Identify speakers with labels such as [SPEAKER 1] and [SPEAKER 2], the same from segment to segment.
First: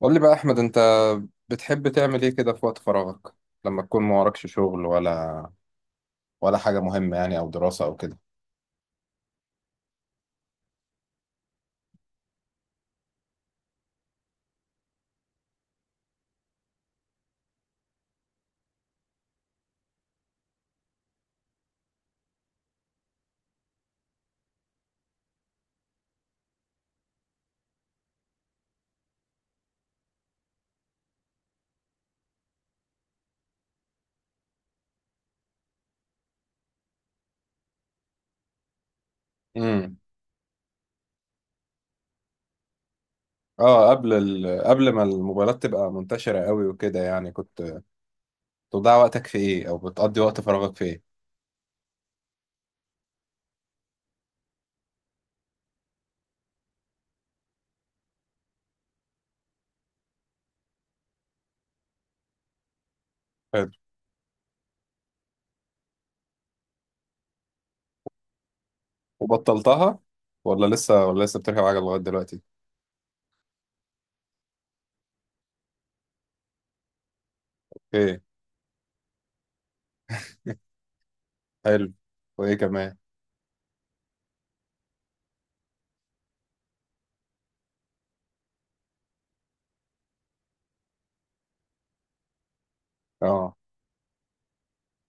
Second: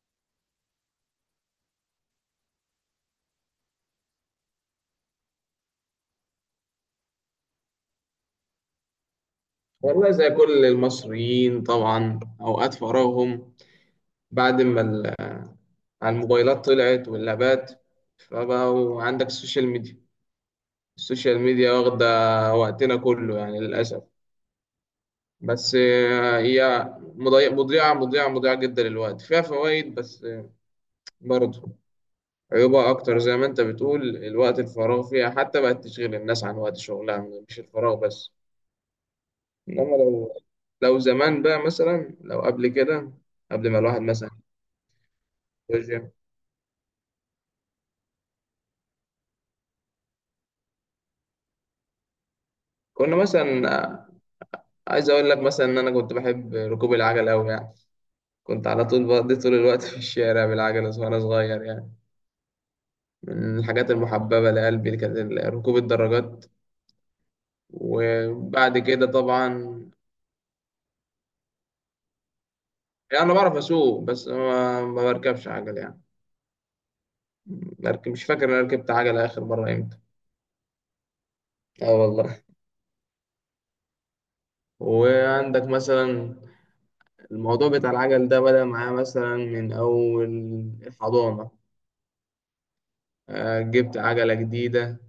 [SPEAKER 1] قول لي بقى احمد، انت بتحب تعمل ايه كده في وقت فراغك لما تكون ما وراكش شغل ولا حاجه مهمه يعني او دراسه او كده.
[SPEAKER 2] والله، زي كل المصريين طبعا أوقات فراغهم بعد ما ال- على الموبايلات طلعت واللابات، فبقوا عندك السوشيال ميديا واخدة وقتنا كله يعني للأسف. بس هي مضيعة جدا للوقت. فيها فوائد، بس برضه عيوبها أكتر. زي ما أنت بتقول، الوقت الفراغ فيها حتى بقت تشغل الناس عن وقت شغلها، مش الفراغ بس.
[SPEAKER 1] امم.
[SPEAKER 2] إنما لو زمان بقى، مثلا لو قبل كده، قبل ما
[SPEAKER 1] اه،
[SPEAKER 2] الواحد مثلا،
[SPEAKER 1] قبل ما الموبايلات تبقى منتشره قوي وكده، يعني كنت بتضيع وقتك في ايه او بتقضي وقت فراغك في ايه؟
[SPEAKER 2] كنا مثلا، عايز اقول لك مثلا ان انا كنت بحب ركوب العجل قوي يعني. كنت على طول بقضي طول الوقت في الشارع بالعجلة وانا صغير يعني. من
[SPEAKER 1] حلو.
[SPEAKER 2] الحاجات المحببة لقلبي اللي كانت ال- ركوب الدراجات. وبعد كده طبعا،
[SPEAKER 1] وبطلتها ولا لسه بتركب عجل لغايه دلوقتي؟
[SPEAKER 2] يعني انا بعرف اسوق بس ما بركبش عجل يعني. بركب،
[SPEAKER 1] ايه.
[SPEAKER 2] مش فاكر انا ركبت عجلة اخر مرة امتى.
[SPEAKER 1] حلو.
[SPEAKER 2] اه والله.
[SPEAKER 1] وايه كمان؟
[SPEAKER 2] وعندك مثلا، الموضوع بتاع العجل ده بدأ معايا مثلا من اول الحضانة.
[SPEAKER 1] اه.
[SPEAKER 2] جبت عجلة جديدة.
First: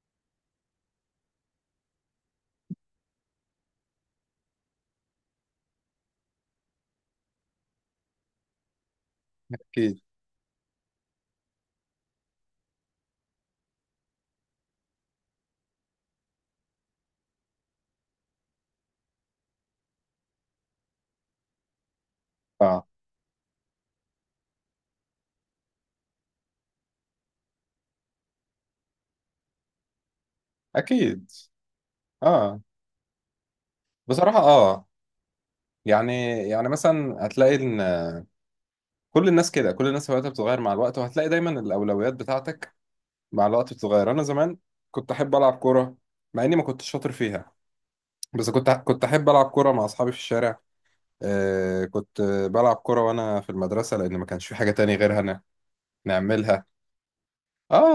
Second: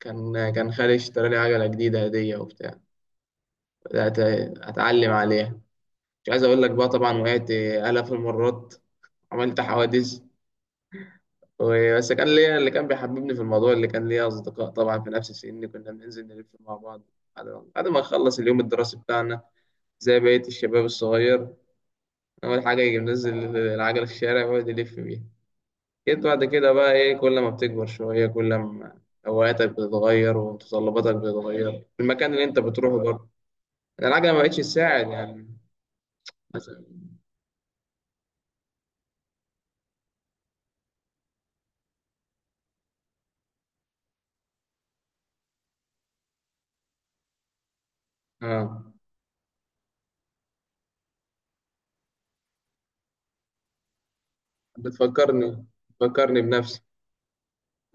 [SPEAKER 2] كان خالي اشترى لي عجلة جديدة هدية وبتاع. بدأت أتعلم عليها. مش عايز أقول لك بقى طبعا وقعت آلاف المرات، عملت
[SPEAKER 1] اكيد.
[SPEAKER 2] حوادث بس كان ليا، اللي كان بيحببني في الموضوع، اللي كان ليا أصدقاء طبعا في نفس سني كنا بننزل نلف مع بعض. بعد ما نخلص اليوم الدراسي بتاعنا، زي بقية الشباب الصغير، أول حاجة
[SPEAKER 1] اه.
[SPEAKER 2] يجي منزل العجلة في الشارع ويقعد يلف بيها. جيت بعد كده بقى إيه، كل ما بتكبر شوية كل ما هواياتك بتتغير ومتطلباتك
[SPEAKER 1] اكيد.
[SPEAKER 2] بتتغير، المكان اللي أنت
[SPEAKER 1] اه.
[SPEAKER 2] بتروحه برضه. العجلة
[SPEAKER 1] بصراحه
[SPEAKER 2] ما بقتش
[SPEAKER 1] اه.
[SPEAKER 2] تساعد يعني.
[SPEAKER 1] يعني
[SPEAKER 2] مثلا،
[SPEAKER 1] مثلا هتلاقي ان كل الناس كده، كل الناس هواياتها بتتغير مع الوقت، وهتلاقي دايما الاولويات بتاعتك مع الوقت بتتغير. انا زمان كنت احب العب كوره مع اني ما كنتش شاطر فيها، بس كنت
[SPEAKER 2] اه،
[SPEAKER 1] كنت احب العب كوره مع اصحابي في الشارع. آه، كنت بلعب كوره وانا في المدرسه لان ما كانش في حاجه تاني غيرها
[SPEAKER 2] بتفكرني
[SPEAKER 1] نعملها.
[SPEAKER 2] بنفسي.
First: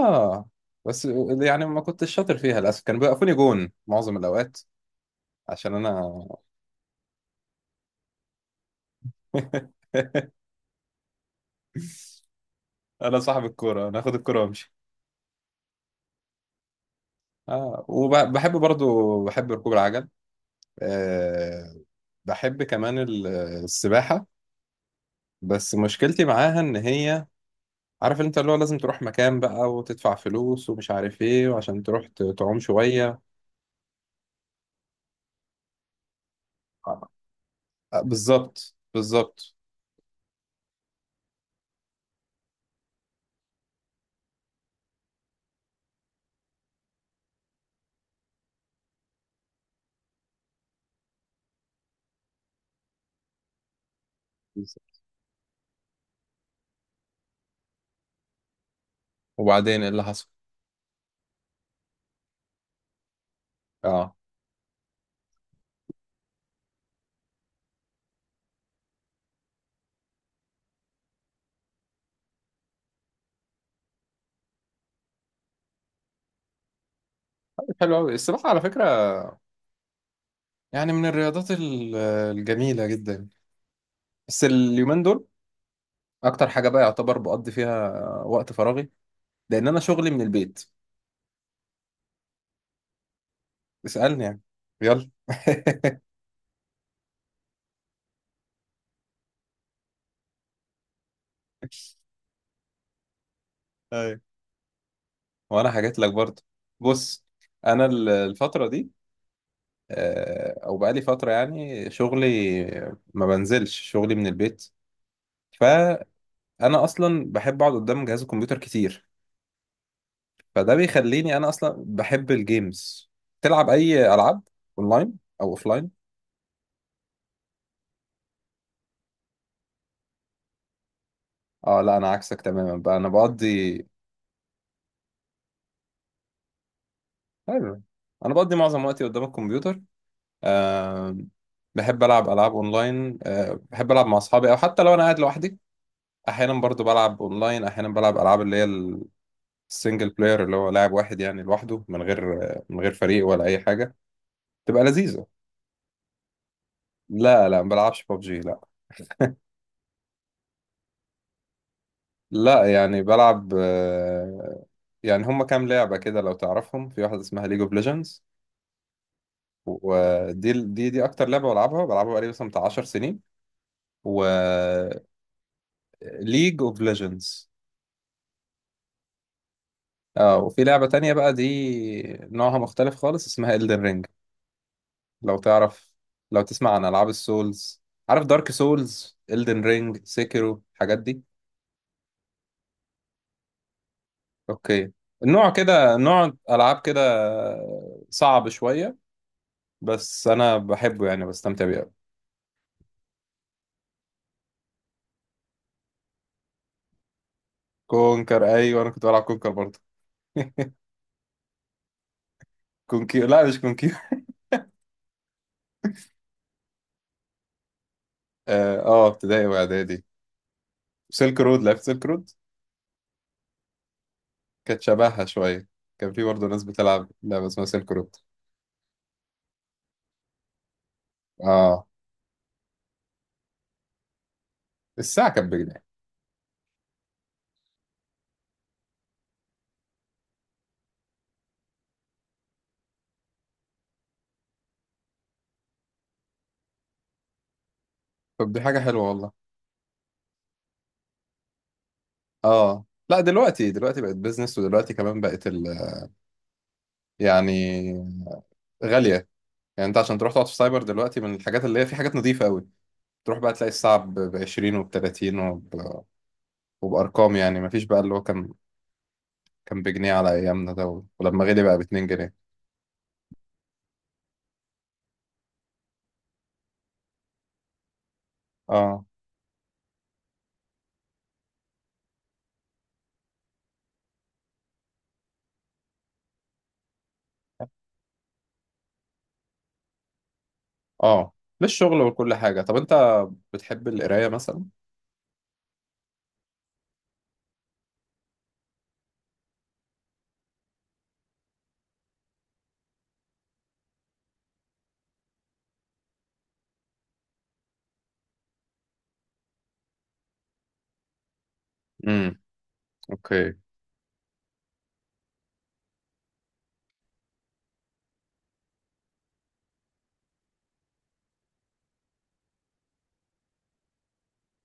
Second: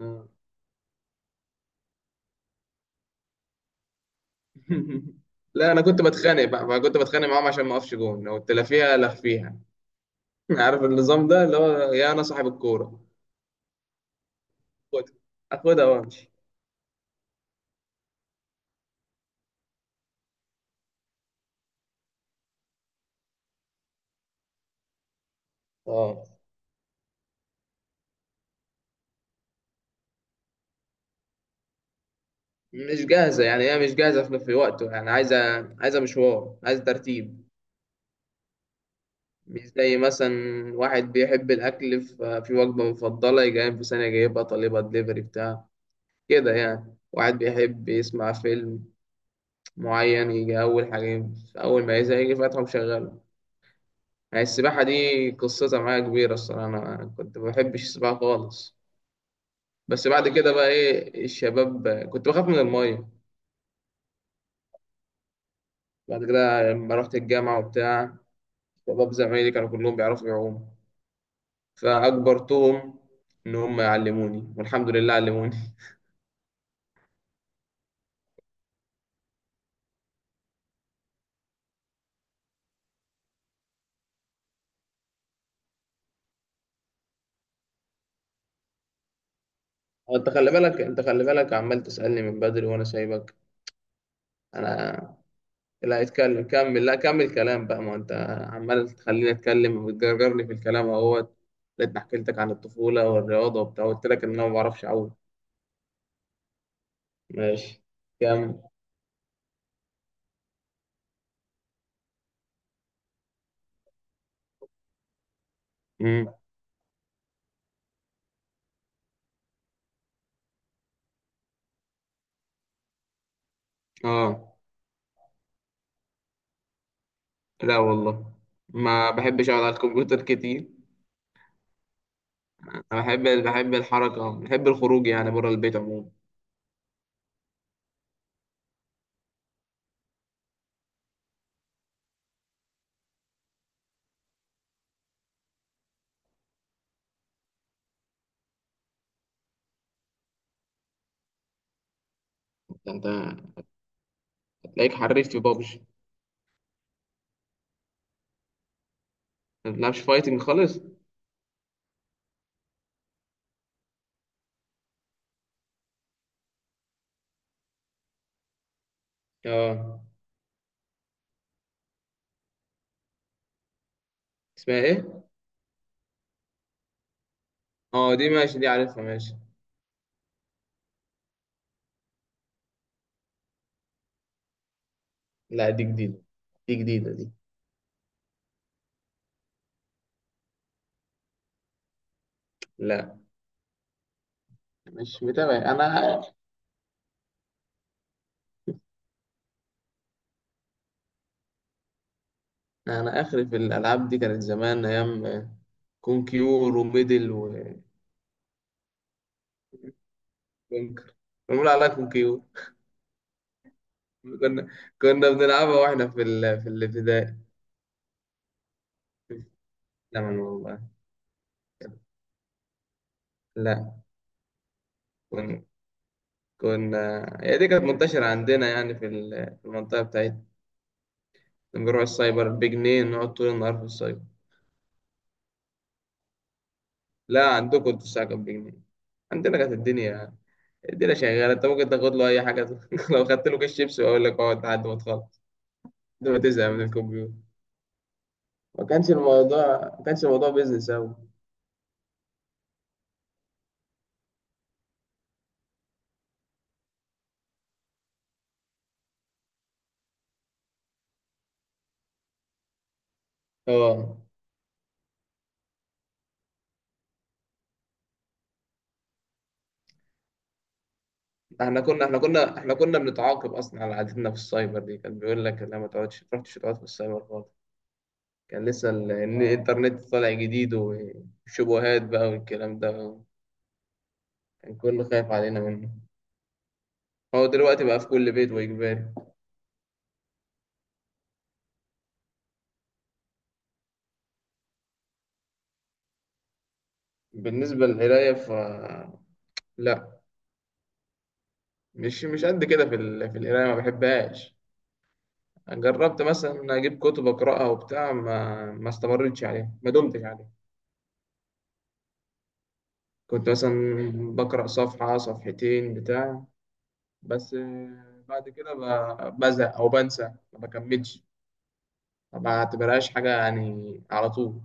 [SPEAKER 2] آه.
[SPEAKER 1] بس يعني ما كنتش شاطر فيها للاسف، كانوا بيوقفوني جون معظم الاوقات
[SPEAKER 2] لا،
[SPEAKER 1] عشان
[SPEAKER 2] انا كنت
[SPEAKER 1] انا
[SPEAKER 2] بتخانق بقى، ما كنت بتخانق معاهم عشان ما اقفش جون، لو تلافيها لفيها. عارف النظام ده اللي هو، يا انا صاحب الكورة،
[SPEAKER 1] انا صاحب الكوره، انا اخد الكوره وامشي.
[SPEAKER 2] خد، اخدها وامشي.
[SPEAKER 1] اه، وبحب برضو بحب ركوب العجل. آه، بحب كمان السباحة، بس
[SPEAKER 2] اه،
[SPEAKER 1] مشكلتي معاها ان هي، عارف انت اللي هو لازم تروح مكان بقى وتدفع فلوس ومش عارف ايه وعشان تروح تعوم
[SPEAKER 2] مش
[SPEAKER 1] شوية.
[SPEAKER 2] جاهزة يعني، هي مش جاهزة في وقته يعني. عايزة مشوار، عايزة
[SPEAKER 1] آه،
[SPEAKER 2] ترتيب.
[SPEAKER 1] بالظبط بالظبط.
[SPEAKER 2] مش زي مثلا واحد بيحب الأكل في وجبة مفضلة، يجي قايم في ثانية جايبها طالبها دليفري بتاع كده يعني. واحد بيحب يسمع فيلم معين، يجي أول حاجة أول ما يزهق يجي فاتحه ومشغله. يعني السباحة دي قصتها معايا كبيرة الصراحة. أنا كنت ما بحبش السباحة خالص.
[SPEAKER 1] وبعدين ايه اللي
[SPEAKER 2] بس
[SPEAKER 1] حصل؟
[SPEAKER 2] بعد كده بقى إيه الشباب، كنت بخاف من المية.
[SPEAKER 1] اه.
[SPEAKER 2] بعد كده لما رحت الجامعة وبتاع، شباب زمايلي كانوا كلهم بيعرفوا يعوموا، فأجبرتهم إن هم يعلموني، والحمد لله علموني.
[SPEAKER 1] حلو قوي السباحة على فكرة، يعني من الرياضات الجميلة جدا. بس اليومين دول اكتر حاجة بقى يعتبر بقضي فيها وقت فراغي، لان انا شغلي من
[SPEAKER 2] أنت خلي
[SPEAKER 1] البيت.
[SPEAKER 2] بالك أنت خلي بالك عمال تسألني من بدري وأنا سايبك.
[SPEAKER 1] اسألني يعني. يلا
[SPEAKER 2] أنا، لا اتكلم، كمل. لا، كمل كلام بقى، ما انت عمال تخليني اتكلم وبتجرجرني في الكلام اهوت. لقيتني حكيت لك عن الطفوله والرياضه وبتاع، قلت
[SPEAKER 1] أيوة.
[SPEAKER 2] لك ان انا ما بعرفش اعوم.
[SPEAKER 1] وانا حكيت لك برضه. بص،
[SPEAKER 2] ماشي.
[SPEAKER 1] انا
[SPEAKER 2] كمل.
[SPEAKER 1] الفتره دي، آه، او بقالي فتره يعني شغلي ما بنزلش، شغلي من البيت، فانا
[SPEAKER 2] امم.
[SPEAKER 1] اصلا بحب اقعد قدام جهاز الكمبيوتر كتير، فده بيخليني، انا اصلا بحب الجيمز. تلعب اي العاب
[SPEAKER 2] اه،
[SPEAKER 1] اونلاين او اوفلاين؟
[SPEAKER 2] لا والله، ما بحبش اقعد على الكمبيوتر كتير.
[SPEAKER 1] اه. لا، انا عكسك تماما بقى،
[SPEAKER 2] انا
[SPEAKER 1] انا
[SPEAKER 2] بحب، بحب
[SPEAKER 1] بقضي.
[SPEAKER 2] الحركه، بحب الخروج يعني، بره البيت عموما.
[SPEAKER 1] حلو. انا بقضي معظم وقتي قدام الكمبيوتر. آه، بحب العب العاب اونلاين، آه، بحب العب مع اصحابي، او حتى لو انا قاعد لوحدي احيانا برضو بلعب اونلاين. احيانا بلعب العاب اللي هي السنجل بلاير، اللي هو لاعب واحد يعني لوحده، من غير من غير
[SPEAKER 2] انت
[SPEAKER 1] فريق ولا اي حاجه. تبقى
[SPEAKER 2] هتلاقيك
[SPEAKER 1] لذيذه.
[SPEAKER 2] حريف في بابجي.
[SPEAKER 1] لا لا، ما بلعبش ببجي، لا.
[SPEAKER 2] ما بتلعبش فايتنج خالص.
[SPEAKER 1] لا يعني بلعب، آه، يعني هم كام لعبه كده لو تعرفهم. في واحده اسمها ليج اوف ليجندز،
[SPEAKER 2] اه،
[SPEAKER 1] ودي دي دي اكتر لعبه بلعبها بقالي مثلا بتاع 10 سنين. و
[SPEAKER 2] اسمها ايه؟
[SPEAKER 1] ليج اوف ليجندز.
[SPEAKER 2] اه، دي ماشي، دي عارفها، ماشي.
[SPEAKER 1] اه، وفي لعبه تانية بقى، دي نوعها مختلف خالص، اسمها Elden Ring، لو
[SPEAKER 2] لا، دي
[SPEAKER 1] تعرف،
[SPEAKER 2] جديده.
[SPEAKER 1] لو تسمع
[SPEAKER 2] دي
[SPEAKER 1] عن العاب
[SPEAKER 2] جديده دي.
[SPEAKER 1] السولز. عارف دارك سولز، الدن رينج، سيكيرو، الحاجات دي؟
[SPEAKER 2] لا،
[SPEAKER 1] اوكي.
[SPEAKER 2] مش
[SPEAKER 1] النوع
[SPEAKER 2] متابع انا.
[SPEAKER 1] كده، نوع العاب كده صعب شويه، بس انا بحبه يعني، بستمتع بيه أوي.
[SPEAKER 2] انا اخري في الالعاب دي كانت زمان، ايام كونكيور وميدل
[SPEAKER 1] كونكر، ايوه انا كنت بلعب كونكر برضه.
[SPEAKER 2] وكونكر. بنقول عليها كونكيور.
[SPEAKER 1] كونكير، لا مش كونكير.
[SPEAKER 2] كنا كنا بنلعبها واحنا في الابتدائي.
[SPEAKER 1] اه. آه، ابتدائي واعدادي.
[SPEAKER 2] زمان والله.
[SPEAKER 1] سيلك رود، لعبت سيلك رود؟
[SPEAKER 2] لا،
[SPEAKER 1] كانت شبهها
[SPEAKER 2] كنا
[SPEAKER 1] شويه، كان في برضه ناس بتلعب
[SPEAKER 2] كنا
[SPEAKER 1] لعبه
[SPEAKER 2] هي
[SPEAKER 1] اسمها
[SPEAKER 2] دي كانت
[SPEAKER 1] سيلك رود.
[SPEAKER 2] منتشرة عندنا يعني في المنطقة بتاعتنا.
[SPEAKER 1] اه.
[SPEAKER 2] نروح السايبر بجنيه، نقعد طول النهار في السايبر.
[SPEAKER 1] الساعه كانت بجنيه؟
[SPEAKER 2] لا، عندكم انتوا الساعة كانت بجنيه، عندنا كانت الدنيا، الدنيا شغالة. انت ممكن تاخد له أي حاجة. لو خدت له كيس شيبسي وأقول لك اقعد لحد ما تخلص، لحد ما تزهق من الكمبيوتر.
[SPEAKER 1] طب دي حاجه
[SPEAKER 2] ما
[SPEAKER 1] حلوه
[SPEAKER 2] كانش
[SPEAKER 1] والله.
[SPEAKER 2] الموضوع، ما كانش الموضوع بيزنس أوي.
[SPEAKER 1] اه. لا، دلوقتي دلوقتي بقت بيزنس، ودلوقتي كمان بقت يعني غالية. يعني انت عشان تروح تقعد في سايبر دلوقتي، من الحاجات اللي هي في حاجات نظيفة قوي، تروح بقى تلاقي الساعة
[SPEAKER 2] اه.
[SPEAKER 1] ب 20 وب 30 وبأرقام، يعني مفيش بقى اللي هو كان، كان بجنيه على أيامنا ده، ولما غلي بقى ب
[SPEAKER 2] احنا كنا
[SPEAKER 1] 2
[SPEAKER 2] احنا
[SPEAKER 1] جنيه
[SPEAKER 2] كنا احنا كنا بنتعاقب اصلا على عادتنا في السايبر دي. كان بيقول لك لا، ما تقعدش، ما تروحش تقعد في السايبر خالص. كان لسه
[SPEAKER 1] اه.
[SPEAKER 2] إن الانترنت طالع جديد وشبهات بقى والكلام ده، كان كله خايف علينا منه. هو دلوقتي بقى في كل بيت واجباري.
[SPEAKER 1] اه، للشغل وكل حاجة. طب انت بتحب القراية مثلا؟
[SPEAKER 2] بالنسبه للقرايه ف، لا، مش قد كده في القرايه، ما بحبهاش. جربت مثلا إن اجيب كتب اقراها وبتاع، ما استمرتش عليها، ما دمتش عليها.
[SPEAKER 1] امم.
[SPEAKER 2] كنت
[SPEAKER 1] اوكي.
[SPEAKER 2] مثلا بقرأ صفحة صفحتين بتاع، بس بعد كده بزهق أو بنسى، ما بكملش، ما بعتبرهاش حاجة يعني على طول.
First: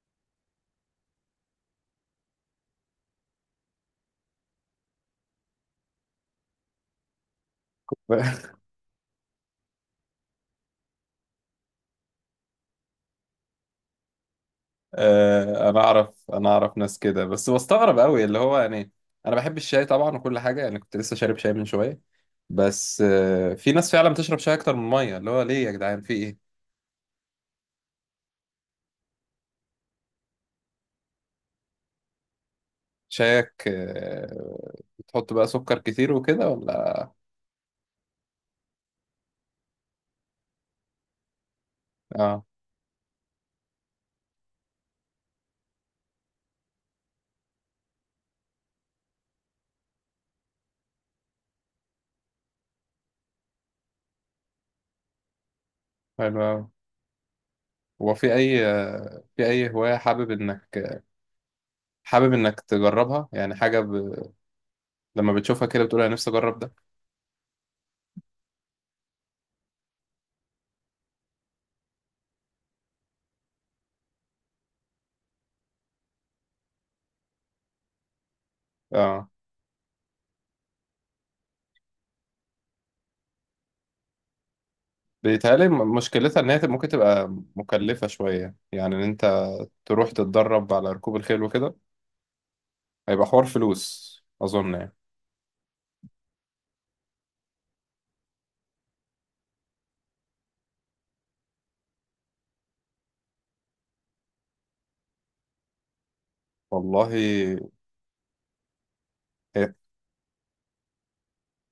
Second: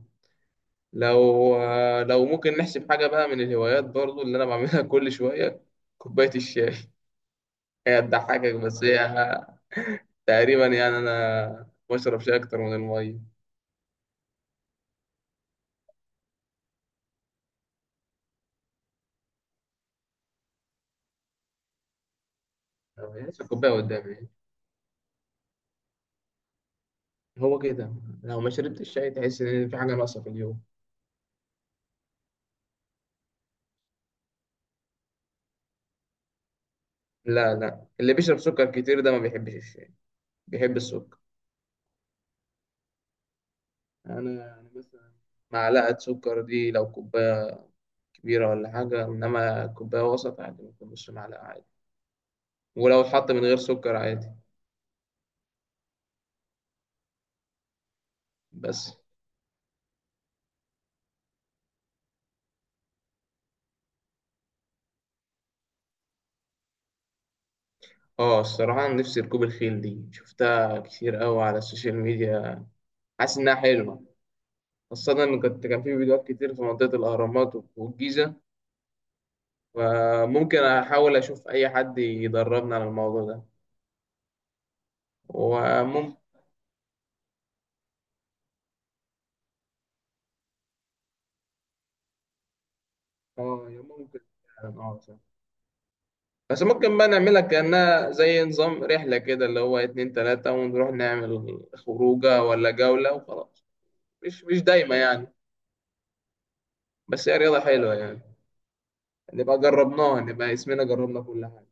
[SPEAKER 2] لو ممكن نحسب حاجة بقى من الهوايات برضو اللي أنا بعملها كل شوية، كوباية الشاي. هي تضحكك، بس هي تقريبا يعني أنا بشرب شاي أكتر من المية.
[SPEAKER 1] آه، انا اعرف، انا اعرف ناس كده، بس بستغرب قوي اللي هو يعني، انا بحب الشاي طبعا وكل حاجه يعني، كنت لسه شارب شاي من شويه، بس
[SPEAKER 2] لسه
[SPEAKER 1] آه، في
[SPEAKER 2] كوباية
[SPEAKER 1] ناس فعلا
[SPEAKER 2] قدامي يعني.
[SPEAKER 1] بتشرب شاي اكتر من ميه، اللي هو ليه يا جدعان، في ايه؟
[SPEAKER 2] هو كده، لو ما شربتش الشاي تحس إن في حاجة ناقصة في اليوم.
[SPEAKER 1] شايك، آه، بتحط بقى سكر كتير وكده ولا؟
[SPEAKER 2] لا لا، اللي بيشرب سكر كتير ده ما بيحبش الشاي، بيحب السكر.
[SPEAKER 1] اه.
[SPEAKER 2] انا يعني مثلا، معلقه سكر دي لو كوبايه كبيره ولا حاجه، انما كوبايه وسط عادي ممكن نص معلقه عادي، ولو اتحط من غير سكر عادي.
[SPEAKER 1] حلو أوي. هو في اي،
[SPEAKER 2] بس
[SPEAKER 1] آه، في اي هوايه حابب انك، حابب انك تجربها، يعني حاجه ب... لما بتشوفها كده بتقول انا نفسي اجرب ده؟
[SPEAKER 2] اه الصراحه أنا نفسي ركوب الخيل دي، شفتها كتير قوي على السوشيال ميديا. حاسس انها حلوه. خاصة إن كنت، كان في فيديوهات كتير في منطقة الأهرامات والجيزة.
[SPEAKER 1] اه.
[SPEAKER 2] فممكن أحاول أشوف أي حد يدربنا على الموضوع ده.
[SPEAKER 1] بيتهيألي
[SPEAKER 2] وممكن،
[SPEAKER 1] مشكلتها ان هي ممكن تبقى مكلفه شويه يعني. تروح تتدرب على ركوب الخيل وكده، هيبقى حوار
[SPEAKER 2] يا
[SPEAKER 1] فلوس
[SPEAKER 2] ممكن
[SPEAKER 1] أظن
[SPEAKER 2] فعلاً،
[SPEAKER 1] يعني.
[SPEAKER 2] بس ممكن بقى نعملها كأنها زي نظام رحلة كده اللي هو اتنين تلاتة، ونروح نعمل خروجة ولا جولة وخلاص. مش دايما يعني.
[SPEAKER 1] والله.
[SPEAKER 2] بس هي رياضة حلوة يعني، نبقى
[SPEAKER 1] هي-
[SPEAKER 2] جربناها، نبقى اسمنا جربنا كل حاجة.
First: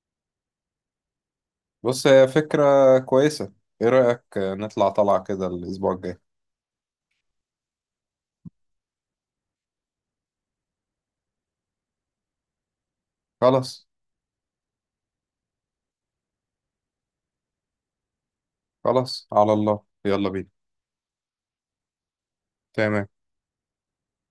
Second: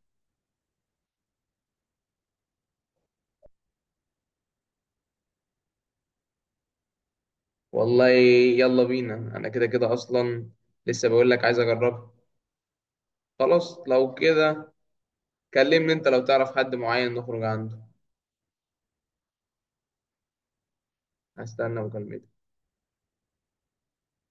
[SPEAKER 1] بص، هي فكرة كويسة. إيه رأيك نطلع طلعة كده الأسبوع الجاي؟
[SPEAKER 2] والله يلا بينا، أنا كده كده أصلا لسه بقول لك عايز أجربها. خلاص
[SPEAKER 1] خلاص.
[SPEAKER 2] لو كده، كلمني أنت لو تعرف حد معين نخرج عنده.
[SPEAKER 1] خلاص، على الله، يلا بينا.
[SPEAKER 2] هستنى مكالمتك.
[SPEAKER 1] تمام.